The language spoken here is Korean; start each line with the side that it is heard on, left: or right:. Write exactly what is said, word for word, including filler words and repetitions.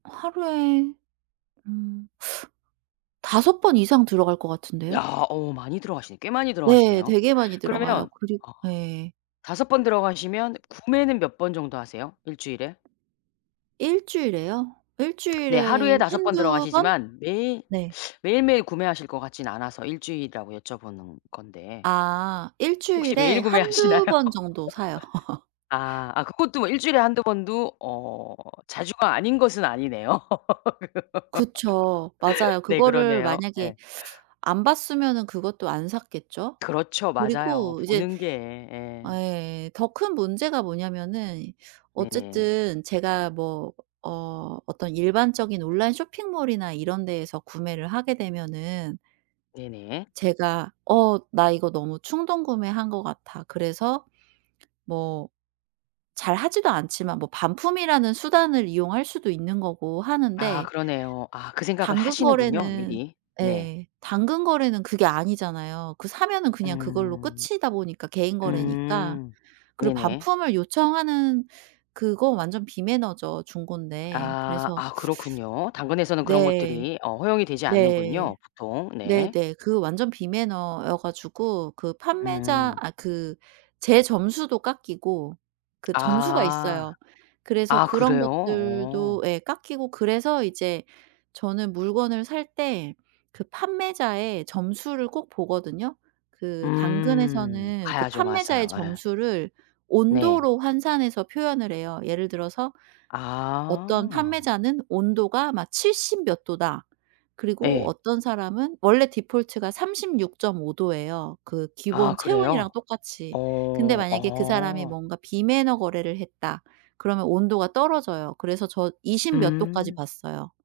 right: 하루에 음 다섯 번 이상 들어갈 것
left: 야.
right: 같은데요?
left: 어 많이 들어가시네. 꽤 많이
right: 네.
left: 들어가시네요.
right: 되게 많이 들어가요.
left: 그러면
right: 그리
left: 어
right: 예.
left: 다섯 번 들어가시면 구매는 몇 번 정도 하세요? 일 주일에?
right: 일 주일에요? 일
left: 네.
right: 주일에
left: 하루에 다섯 번
right: 한두 번?
left: 들어가시지만 매일
right: 네.
left: 매일매일 구매하실 것 같진 않아서 일 주일이라고 여쭤보는 건데
right: 아. 일
left: 혹시
right: 주일에
left: 메일 구매하시나요?
right: 한두 번 정도 사요.
left: 아. 아 그것도 뭐 일 주일에 한두 번도 어 자주가 아닌 것은 아니네요.
right: 그쵸. 맞아요.
left: 네.
right: 그거를
left: 그러네요.
right: 만약에
left: 예.
right: 안 봤으면은 그것도 안 샀겠죠.
left: 그렇죠. 맞아요.
right: 그리고 이제
left: 보는 게
right: 아
left: 예
right: 예예. 더 큰 문제가 뭐냐면은
left: 네네.
right: 어쨌든 제가 뭐 어 어떤 일반적인 온라인 쇼핑몰이나 이런 데에서 구매를 하게 되면은
left: 네네.
right: 제가 '어 나 이거 너무 충동구매한 것 같아.' 그래서 뭐 잘 하지도 않지만 뭐 반품이라는 수단을 이용할 수도 있는 거고
left: 아.
right: 하는데
left: 그러네요. 아 그 생각을
right: 당근
left: 하시는군요
right: 거래는
left: 미리. 네.
right: 예. 당근 거래는 그게 아니잖아요. 그 사면은 그냥 그걸로
left: 음.
right: 끝이다 보니까 개인 거래니까.
left: 음.
right: 그리고
left: 네네.
right: 반품을 요청하는 그건 완전 비매너죠 중고인데.
left: 아.
right: 그래서
left: 아 그렇군요. 당근에서는 그런
right: 네.
left: 것들이 어 허용이 되지
right: 네.
left: 않는군요 보통. 네.
right: 네네. 그 완전 비매너여 가지고 그 판매자
left: 음.
right: 아 그 제 점수도 깎이고 그 점수가
left: 아.
right: 있어요. 그래서
left: 아
right: 그런
left: 그래요? 어.
right: 것들도 예. 깎이고 그래서 이제 저는 물건을 살 때 그 판매자의 점수를 꼭 보거든요. 그
left: 음.
right: 당근에서는 그
left: 가야죠.
right: 판매자의
left: 맞아요. 예.
right: 점수를
left: 네.
right: 온도로 환산해서 표현을 해요. 예를 들어서 어떤
left: 아.
right: 판매자는 온도가 막 '칠십 몇 도다.' 그리고
left: 예.
right: 어떤 사람은 원래 디폴트가 삼십육 점 오 도예요, 그
left: 아
right: 기본
left: 그래요?
right: 체온이랑 똑같이. 근데
left: 어.
right: 만약에 '그 사람이
left: 어.
right: 뭔가 비매너 거래를 했다.' 그러면 온도가 떨어져요. 그래서 저 이십 몇 도까지
left: 음.
right: 봤어요.